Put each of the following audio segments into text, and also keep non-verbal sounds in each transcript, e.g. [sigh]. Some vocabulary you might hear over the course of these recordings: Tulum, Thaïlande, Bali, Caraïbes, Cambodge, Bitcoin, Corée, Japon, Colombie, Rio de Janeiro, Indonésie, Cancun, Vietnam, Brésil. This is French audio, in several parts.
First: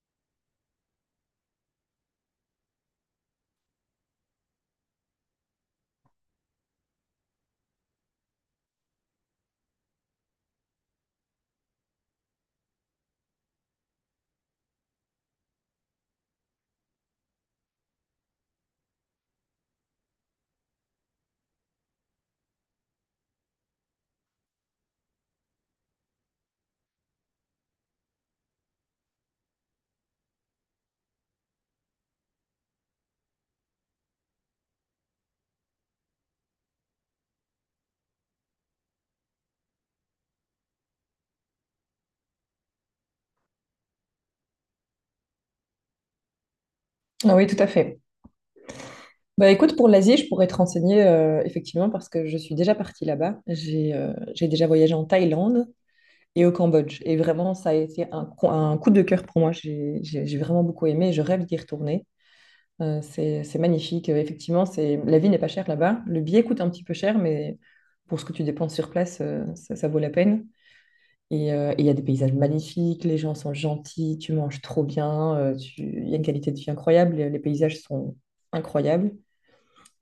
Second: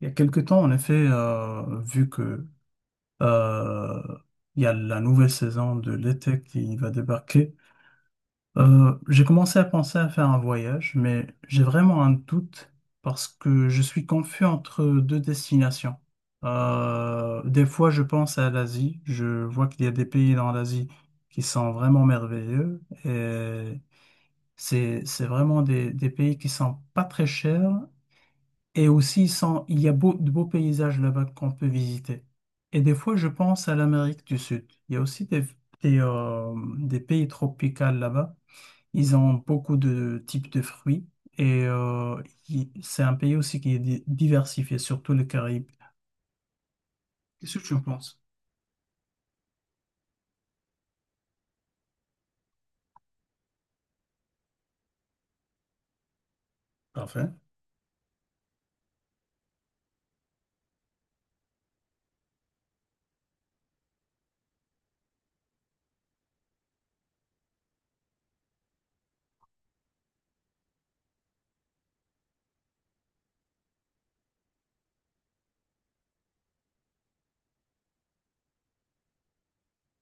Il y a quelque temps, en effet, vu que euh, il y a la nouvelle saison de l'été qui va débarquer, j'ai commencé à penser à faire un voyage, mais j'ai vraiment un doute parce que je suis confus entre deux destinations. Des fois, je pense à l'Asie, je vois qu'il y a des pays dans l'Asie qui sont vraiment merveilleux et c'est vraiment des pays qui sont pas très chers et aussi, sans, il y a de beaux paysages là-bas qu'on peut visiter. Et des fois, je pense à l'Amérique du Sud. Il y a aussi des pays tropicaux là-bas. Ils ont beaucoup de types de fruits. Et euh, c'est un pays aussi qui est diversifié, surtout les Caraïbes. Ah oui, tout Qu'est-ce que à tu en fait. penses? Bah écoute, pour l'Asie, je pourrais te renseigner effectivement parce que je suis déjà partie là-bas. J'ai déjà voyagé en Thaïlande et au Cambodge. Et Parfait. vraiment, ça a été un coup de cœur pour moi. J'ai vraiment beaucoup aimé. Je rêve d'y retourner. C'est magnifique. Effectivement, c'est la vie n'est pas chère là-bas. Le billet coûte un petit peu cher, mais pour ce que tu dépenses sur place, ça, ça vaut la peine. Et il y a des paysages magnifiques, les gens sont gentils, tu manges trop bien, il y a une qualité de vie incroyable, les paysages sont incroyables.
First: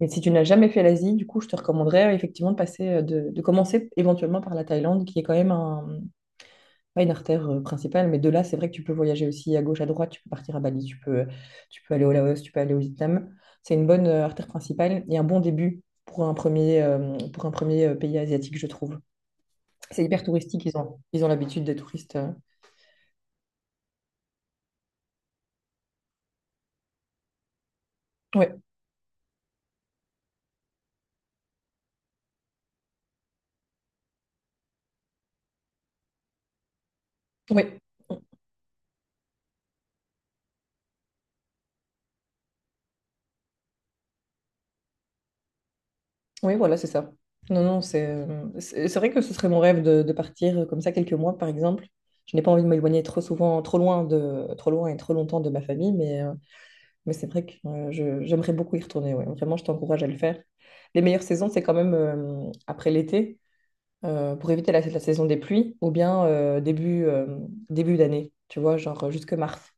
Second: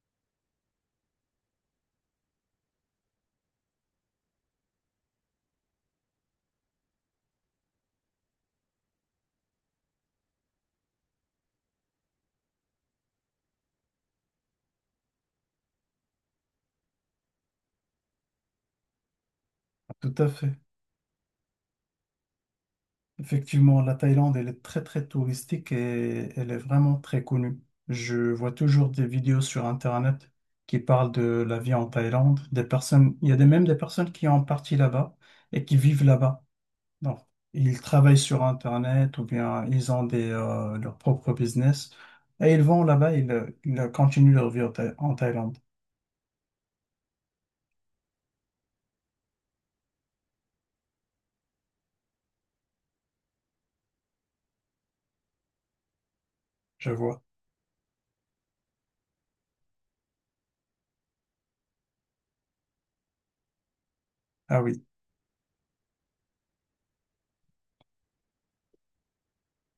Et si tu n'as jamais fait l'Asie, du coup, je te recommanderais effectivement de de commencer éventuellement par la Thaïlande, qui est quand même un, pas une artère principale, mais de là, c'est vrai que tu peux voyager aussi à gauche, à droite, tu peux partir à Bali, tu peux aller au Laos, tu peux aller au Vietnam. C'est une bonne artère principale et un bon début pour pour un premier pays asiatique, je trouve. C'est Tout hyper à fait. touristique, ils ont l'habitude des touristes. Effectivement, la Thaïlande, elle est très très touristique et elle est vraiment très connue. Je vois Ouais toujours des vidéos sur Internet qui parlent de la vie en Thaïlande. Des personnes, il y a même des personnes qui ont parti là-bas et qui vivent là-bas. Donc, ouais. ils travaillent sur Internet ou bien ils ont leur propre business et ils vont là-bas, ils continuent leur vie en en Thaïlande. Oui, voilà, c'est ça. Non, non, c'est c'est vrai que ce serait mon rêve de partir comme ça quelques mois, par exemple. Je n'ai pas envie de m'éloigner trop souvent, trop loin et trop longtemps de ma famille, Je mais vois. c'est vrai que j'aimerais beaucoup y retourner. Ouais. Vraiment, je t'encourage à le faire. Les meilleures saisons, c'est quand même après l'été, pour Ah éviter oui. la saison des pluies, ou bien début d'année, tu vois, jusque mars.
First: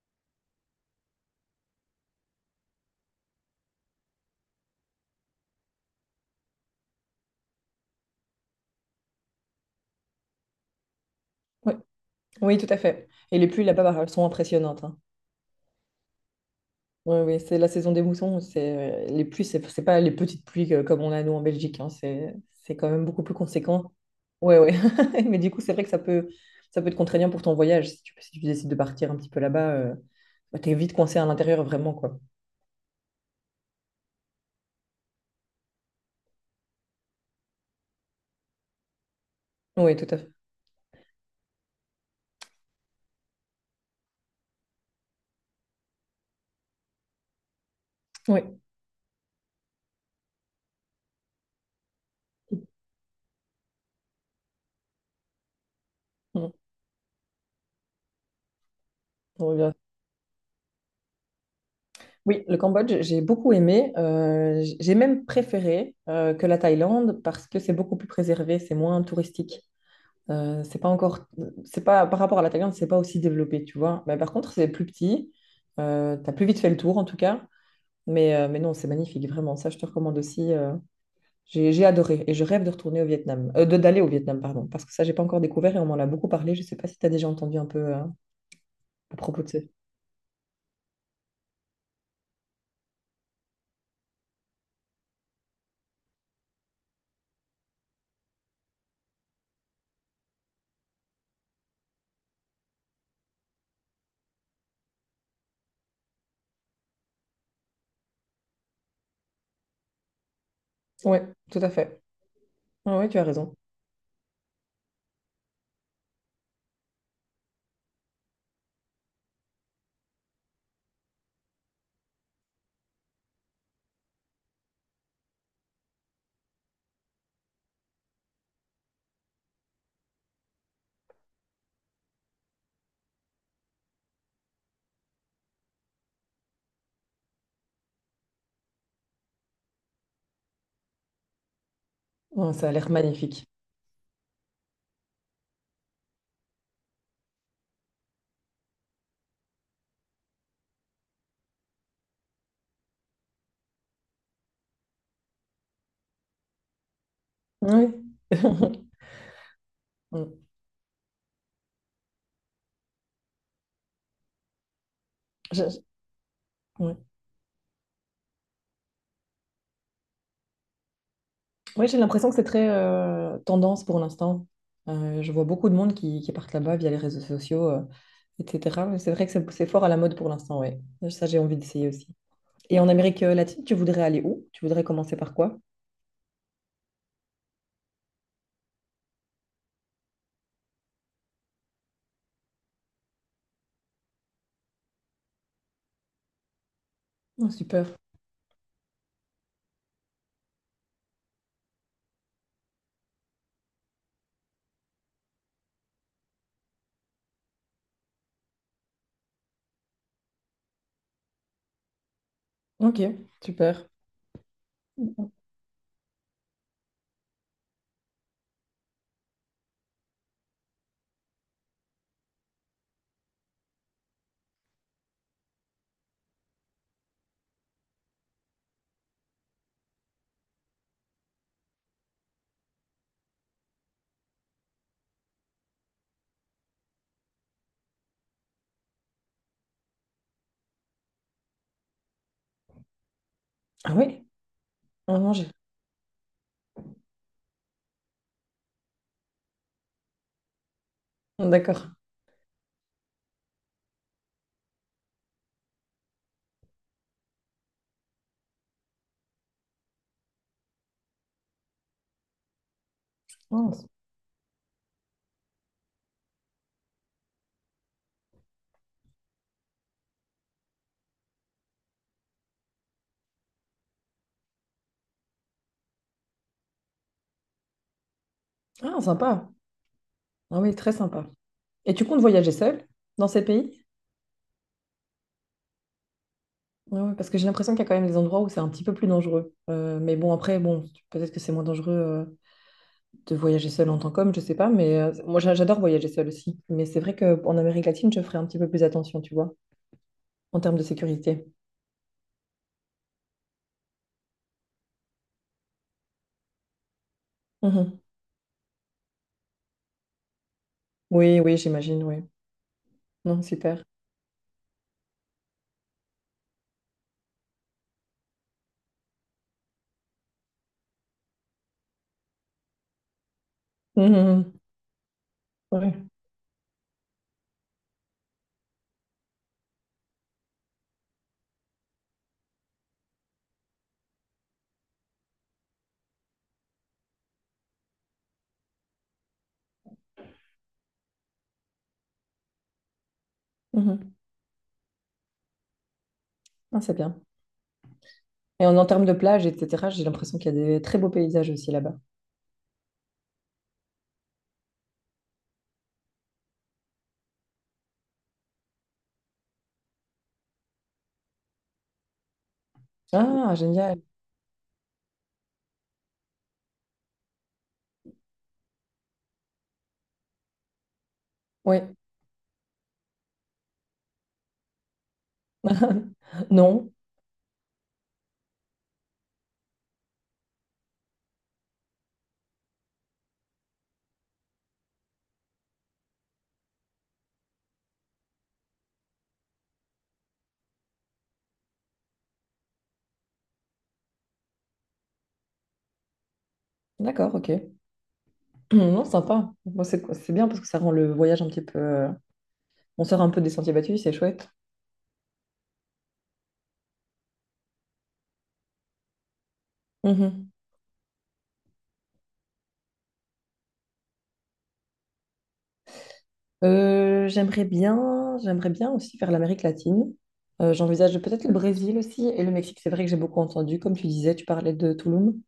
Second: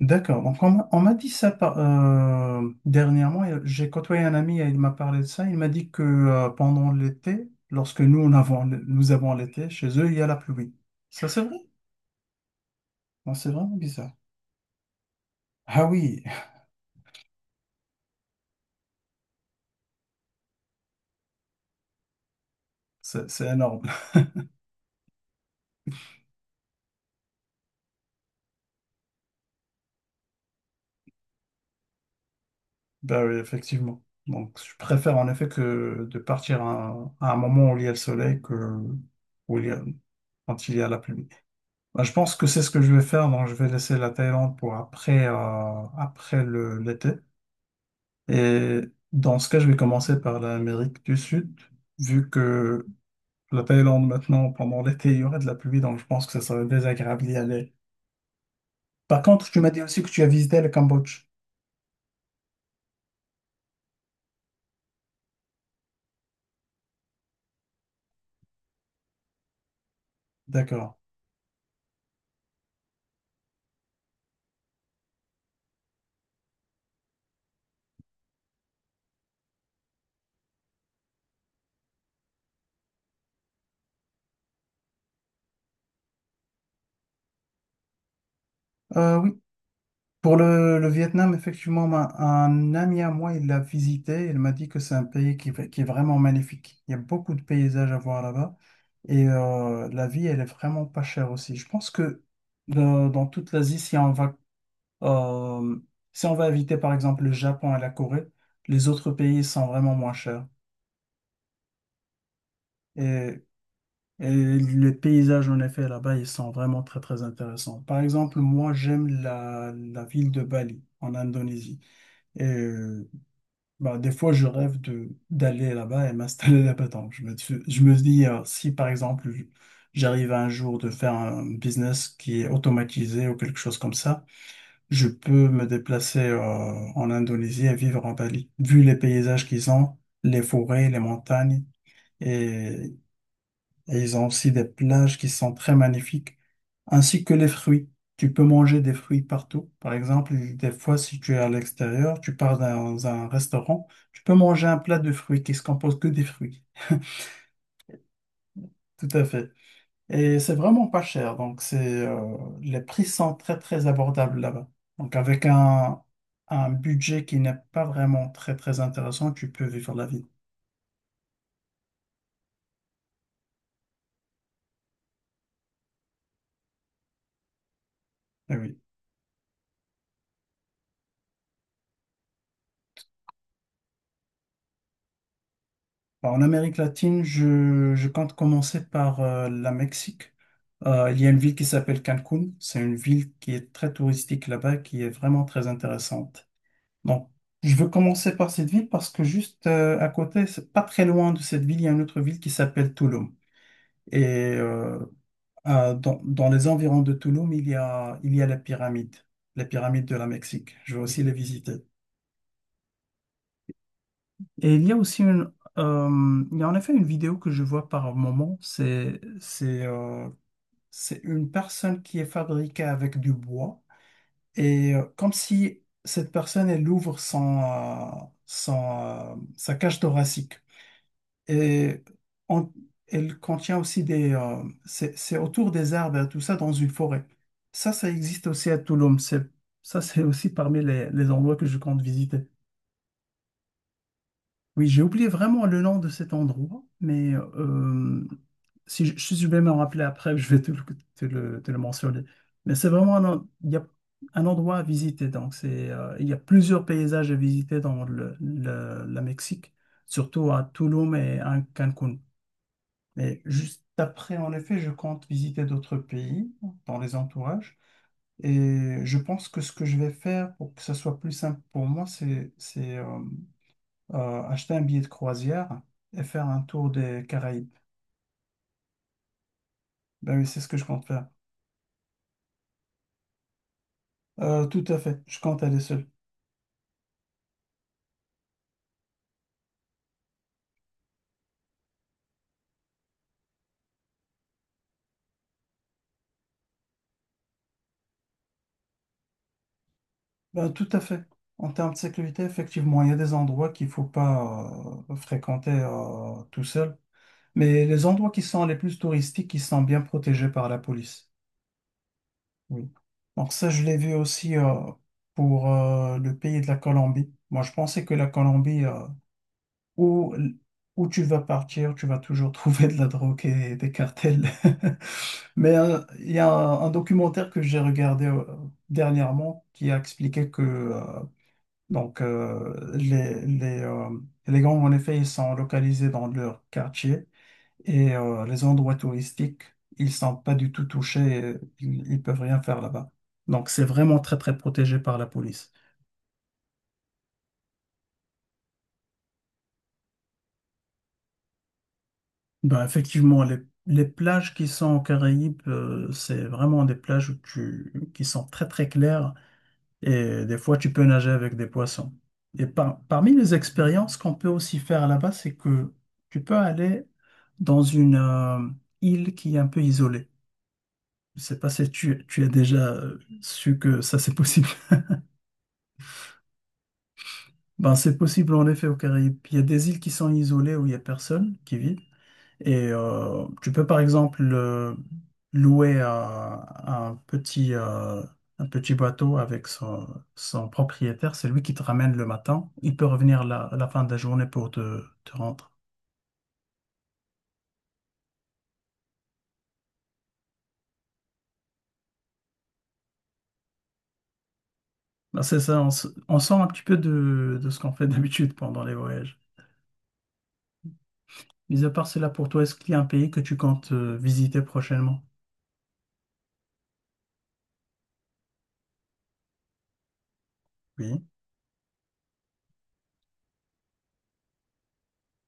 D'accord. Donc, on m'a dit ça dernièrement. Et j'ai côtoyé un ami et il m'a parlé de ça. Il m'a dit que pendant l'été, lorsque nous avons l'été, chez eux, il y a la pluie. Ça, c'est vrai? Oui, oui, tout à fait. Non, Et les c'est pluies vraiment là-bas, bah, elles bizarre. sont impressionnantes, hein. Ah oui, Oui, oui, c'est la saison des moussons. C'est les pluies, c'est pas les petites pluies comme on a nous en Belgique. Hein, c'est quand [laughs] même beaucoup c'est plus c'est énorme. conséquent. [laughs] Ouais, ouais. [laughs] Mais du coup, c'est vrai que ça peut être contraignant pour ton voyage si tu décides de partir un petit peu là-bas. Bah, t'es vite coincé à l'intérieur vraiment quoi. Ben oui, effectivement. Donc, je préfère en effet que de partir à un moment où il y a le soleil que où il y a- Oui, tout à fait. quand il y a la pluie. Ben, je pense que c'est ce que je vais faire. Donc, je vais laisser la Thaïlande pour après, l'été. Oui. Et dans ce cas, je vais commencer par l'Amérique du Sud, vu que la Thaïlande maintenant, pendant l'été, il y aura de la pluie, donc je pense que ça Mm. serait désagréable d'y aller. Par On contre, tu m'as revient. dit aussi que tu as visité le Cambodge. Oui, le Cambodge, j'ai beaucoup aimé. J'ai même préféré que la Thaïlande parce que c'est beaucoup plus préservé, c'est moins touristique. Euh, c'est pas D'accord. encore, c'est pas par rapport à la Thaïlande, c'est pas aussi développé, tu vois. Mais par contre, c'est plus petit. T'as plus vite fait le tour en tout cas. Mais non, c'est magnifique, vraiment. Ça, je te recommande aussi. J'ai adoré et je rêve de retourner au Vietnam, de d'aller au Vietnam, pardon, parce que ça, j'ai pas encore découvert et on m'en a beaucoup parlé. Je sais pas si tu as déjà entendu un peu à Oui. propos de ça. Pour le Vietnam, effectivement, un ami à moi, il l'a visité. Il m'a dit que c'est un pays qui est vraiment magnifique. Il y a beaucoup de paysages à voir là-bas. La vie, elle est vraiment pas chère aussi. Je pense que dans toute l'Asie, Euh, si on va inviter par exemple le Japon et la Corée, les autres pays sont vraiment moins chers. Oui, tout à fait. Et, Oui, tu as raison. et les paysages en effet là-bas, ils sont vraiment très très intéressants. Par exemple, moi j'aime la ville de Bali en Indonésie. Et euh, des fois je rêve de d'aller là-bas et m'installer là-bas. Donc, je me dis, si par exemple j'arrive un jour de faire un business qui est automatisé ou quelque chose comme ça, je peux me déplacer en Indonésie et vivre en Bali. Vu les paysages qu'ils ont, les forêts, les montagnes, Ouais, ça a l'air et, magnifique. et ils ont aussi des plages qui sont très magnifiques, ainsi que les fruits. Tu peux manger des fruits partout. Par exemple, des fois, si tu es à l'extérieur, tu pars dans un restaurant, tu peux manger un plat de fruits qui se compose que des fruits. Oui. [laughs] Tout à fait. Mm. Et c'est vraiment pas cher. Les prix sont très, très abordables là-bas. Donc, avec Je- je- un, un ouais. budget qui n'est pas vraiment très, très intéressant, tu peux vivre la vie. Oui, j'ai l'impression que c'est très tendance pour l'instant. Je vois beaucoup de monde qui partent là-bas via les réseaux sociaux, Eh oui. etc. Mais c'est vrai que c'est fort à la mode pour l'instant, oui. Ça, j'ai envie d'essayer aussi. Et en Amérique latine, tu voudrais aller où? Tu voudrais commencer par quoi? Bah, en Amérique latine, je compte commencer par la Mexique. Il y a une ville qui s'appelle Cancun. C'est une ville qui est très touristique là-bas, qui est vraiment très intéressante. Donc, Oh, je veux super. commencer par cette ville parce que juste à côté, c'est pas très loin de cette ville, il y a une autre ville qui s'appelle Tulum. Et euh, Dans les environs de Tulum, il y a les pyramides de la Mexique. Je vais aussi les visiter. Ok, super. Et il y a aussi il y a en effet une vidéo que je vois par moment. C'est une personne qui est fabriquée avec du bois et comme si cette personne elle ouvre sa cage thoracique. Et on- Elle contient aussi des... c'est autour des arbres et tout ça dans une forêt. Ça existe aussi à Tulum. Ça, c'est aussi parmi les endroits que je compte visiter. Ah oui, Oui, j'ai en oublié Angers. vraiment le nom de cet endroit, mais si si je vais me rappeler après, [laughs] je vais te le D'accord. mentionner. Mais c'est vraiment il y a un endroit à visiter. Il y a plusieurs paysages à visiter dans la Mexique, surtout à Tulum et à Cancun. Mais Oh, juste s-. après, en effet, je compte visiter d'autres pays dans les entourages. Et je pense que ce que je vais faire pour que ça soit plus simple pour moi, c'est acheter un billet de croisière et faire un tour des Caraïbes. Ah, sympa. Ben oui, c'est Ah ce oui, que je très compte faire. sympa. Et tu comptes voyager seul dans ces pays? Tout à fait, je compte aller seul. Ah ouais, parce que j'ai l'impression qu'il y a quand même des endroits où c'est un petit peu plus dangereux. Mais bon, après, bon, peut-être que c'est moins dangereux de voyager seul en tant qu'homme, je sais pas, mais j'adore voyager seul aussi. Mais c'est vrai qu'en Amérique latine, je ferai un petit peu plus attention, tu vois, en Ben, termes de tout à fait. sécurité. En termes de sécurité, effectivement, il y a des endroits qu'il ne faut pas fréquenter tout seul. Mais Mhm. les endroits qui sont les plus touristiques, ils sont bien protégés par la police. Oui, oui, j'imagine, oui. Oui. Non, Donc ça, je super. l'ai vu aussi pour le pays de la Colombie. Moi, je pensais que la Colombie, où, où tu vas partir, tu vas toujours [laughs] trouver de la drogue et des cartels. Mhm. [laughs] Mais Ouais. il y a un documentaire que j'ai regardé dernièrement qui a expliqué que donc, euh, les, les, euh, les gangs, en effet, ils sont localisés dans leur quartier. Et les endroits touristiques, ils sont pas du tout touchés, ils peuvent rien faire là-bas. Donc c'est Mhm. vraiment très très protégé par la police. Ah, c'est bien. Et en termes de plage, etc., j'ai l'impression qu'il y a des très beaux paysages aussi là-bas. Ben effectivement, les plages qui sont aux Caraïbes, c'est vraiment des plages qui sont très très claires et des fois tu peux nager avec des poissons. Et parmi les Ah, génial. expériences qu'on peut aussi faire là-bas, c'est que tu peux aller dans une île qui est un peu isolée. Je sais pas Oui. si tu as déjà su que ça c'est possible. [laughs] Non. Ben, c'est possible en effet aux Caraïbes. Il y a des îles qui sont isolées où il n'y a personne qui vit. Et tu peux par exemple louer à un petit, euh, un petit bateau avec son propriétaire. C'est lui qui te ramène le matin. Il peut revenir à la fin de la journée pour te rendre. D'accord, ok. [clears throat] Non, sympa. Bon, c'est bien parce que ça rend le voyage un petit peu... On sort un peu des sentiers battus, c'est chouette. Ben, c'est ça, on sort un petit peu de ce qu'on fait [laughs] d'habitude pendant les voyages. Mhm. Mis à part cela, pour toi, est-ce qu'il y a un pays que tu comptes visiter prochainement? J'aimerais bien aussi faire l'Amérique latine. J'envisage Oui, peut-être le Brésil aussi et le Mexique. C'est vrai que j'ai beaucoup entendu, comme tu disais, tu parlais de Tulum.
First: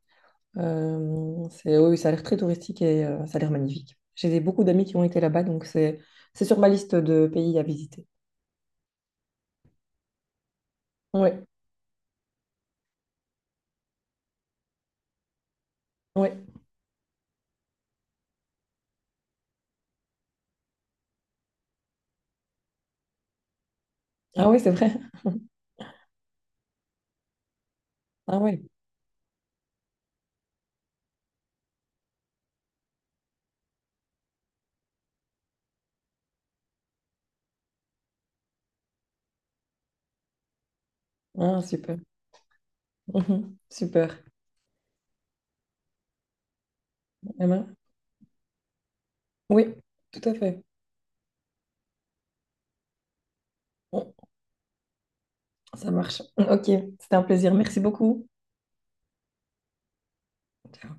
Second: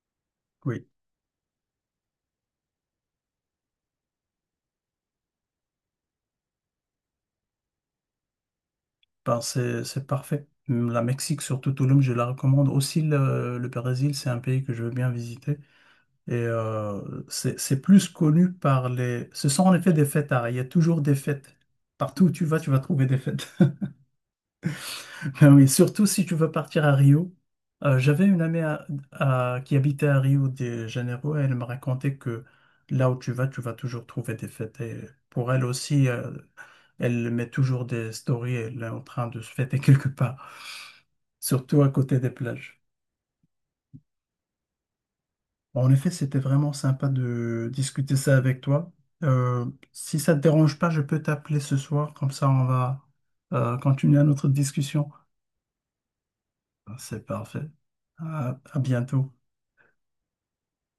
oui. C'est, oui, oui, ça a l'air très touristique et ça a l'air magnifique. Beaucoup d'amis qui ont été là-bas, donc c'est sur ma liste de pays à visiter. Ben, c'est parfait. La Oui, Mexique, surtout Tulum, je la recommande. Aussi, le Brésil, c'est un pays que je veux bien visiter. oui. Et euh, c'est plus connu par les... Ce sont en effet des fêtes, il y a toujours des fêtes. Partout où tu vas trouver des fêtes. [laughs] Ah oui, c'est vrai. Ben oui, surtout si tu veux partir à Rio. J'avais Ah une amie oui. Qui habitait à Rio de Janeiro et elle me racontait que là où tu vas toujours trouver des fêtes. Et pour elle aussi, elle met toujours des stories, elle est en train de se fêter [laughs] quelque part Ah, surtout à super. côté des plages. Mhm. Super. Bon, en effet, c'était vraiment sympa de Emma? discuter ça avec toi. Euh, Oui, si tout ça à te fait. dérange pas, je peux t'appeler ce soir, comme ça on va Bon, continuer notre discussion. ça marche. Ok, c'était un C'est plaisir. parfait. Merci beaucoup. À à bientôt. Ciao.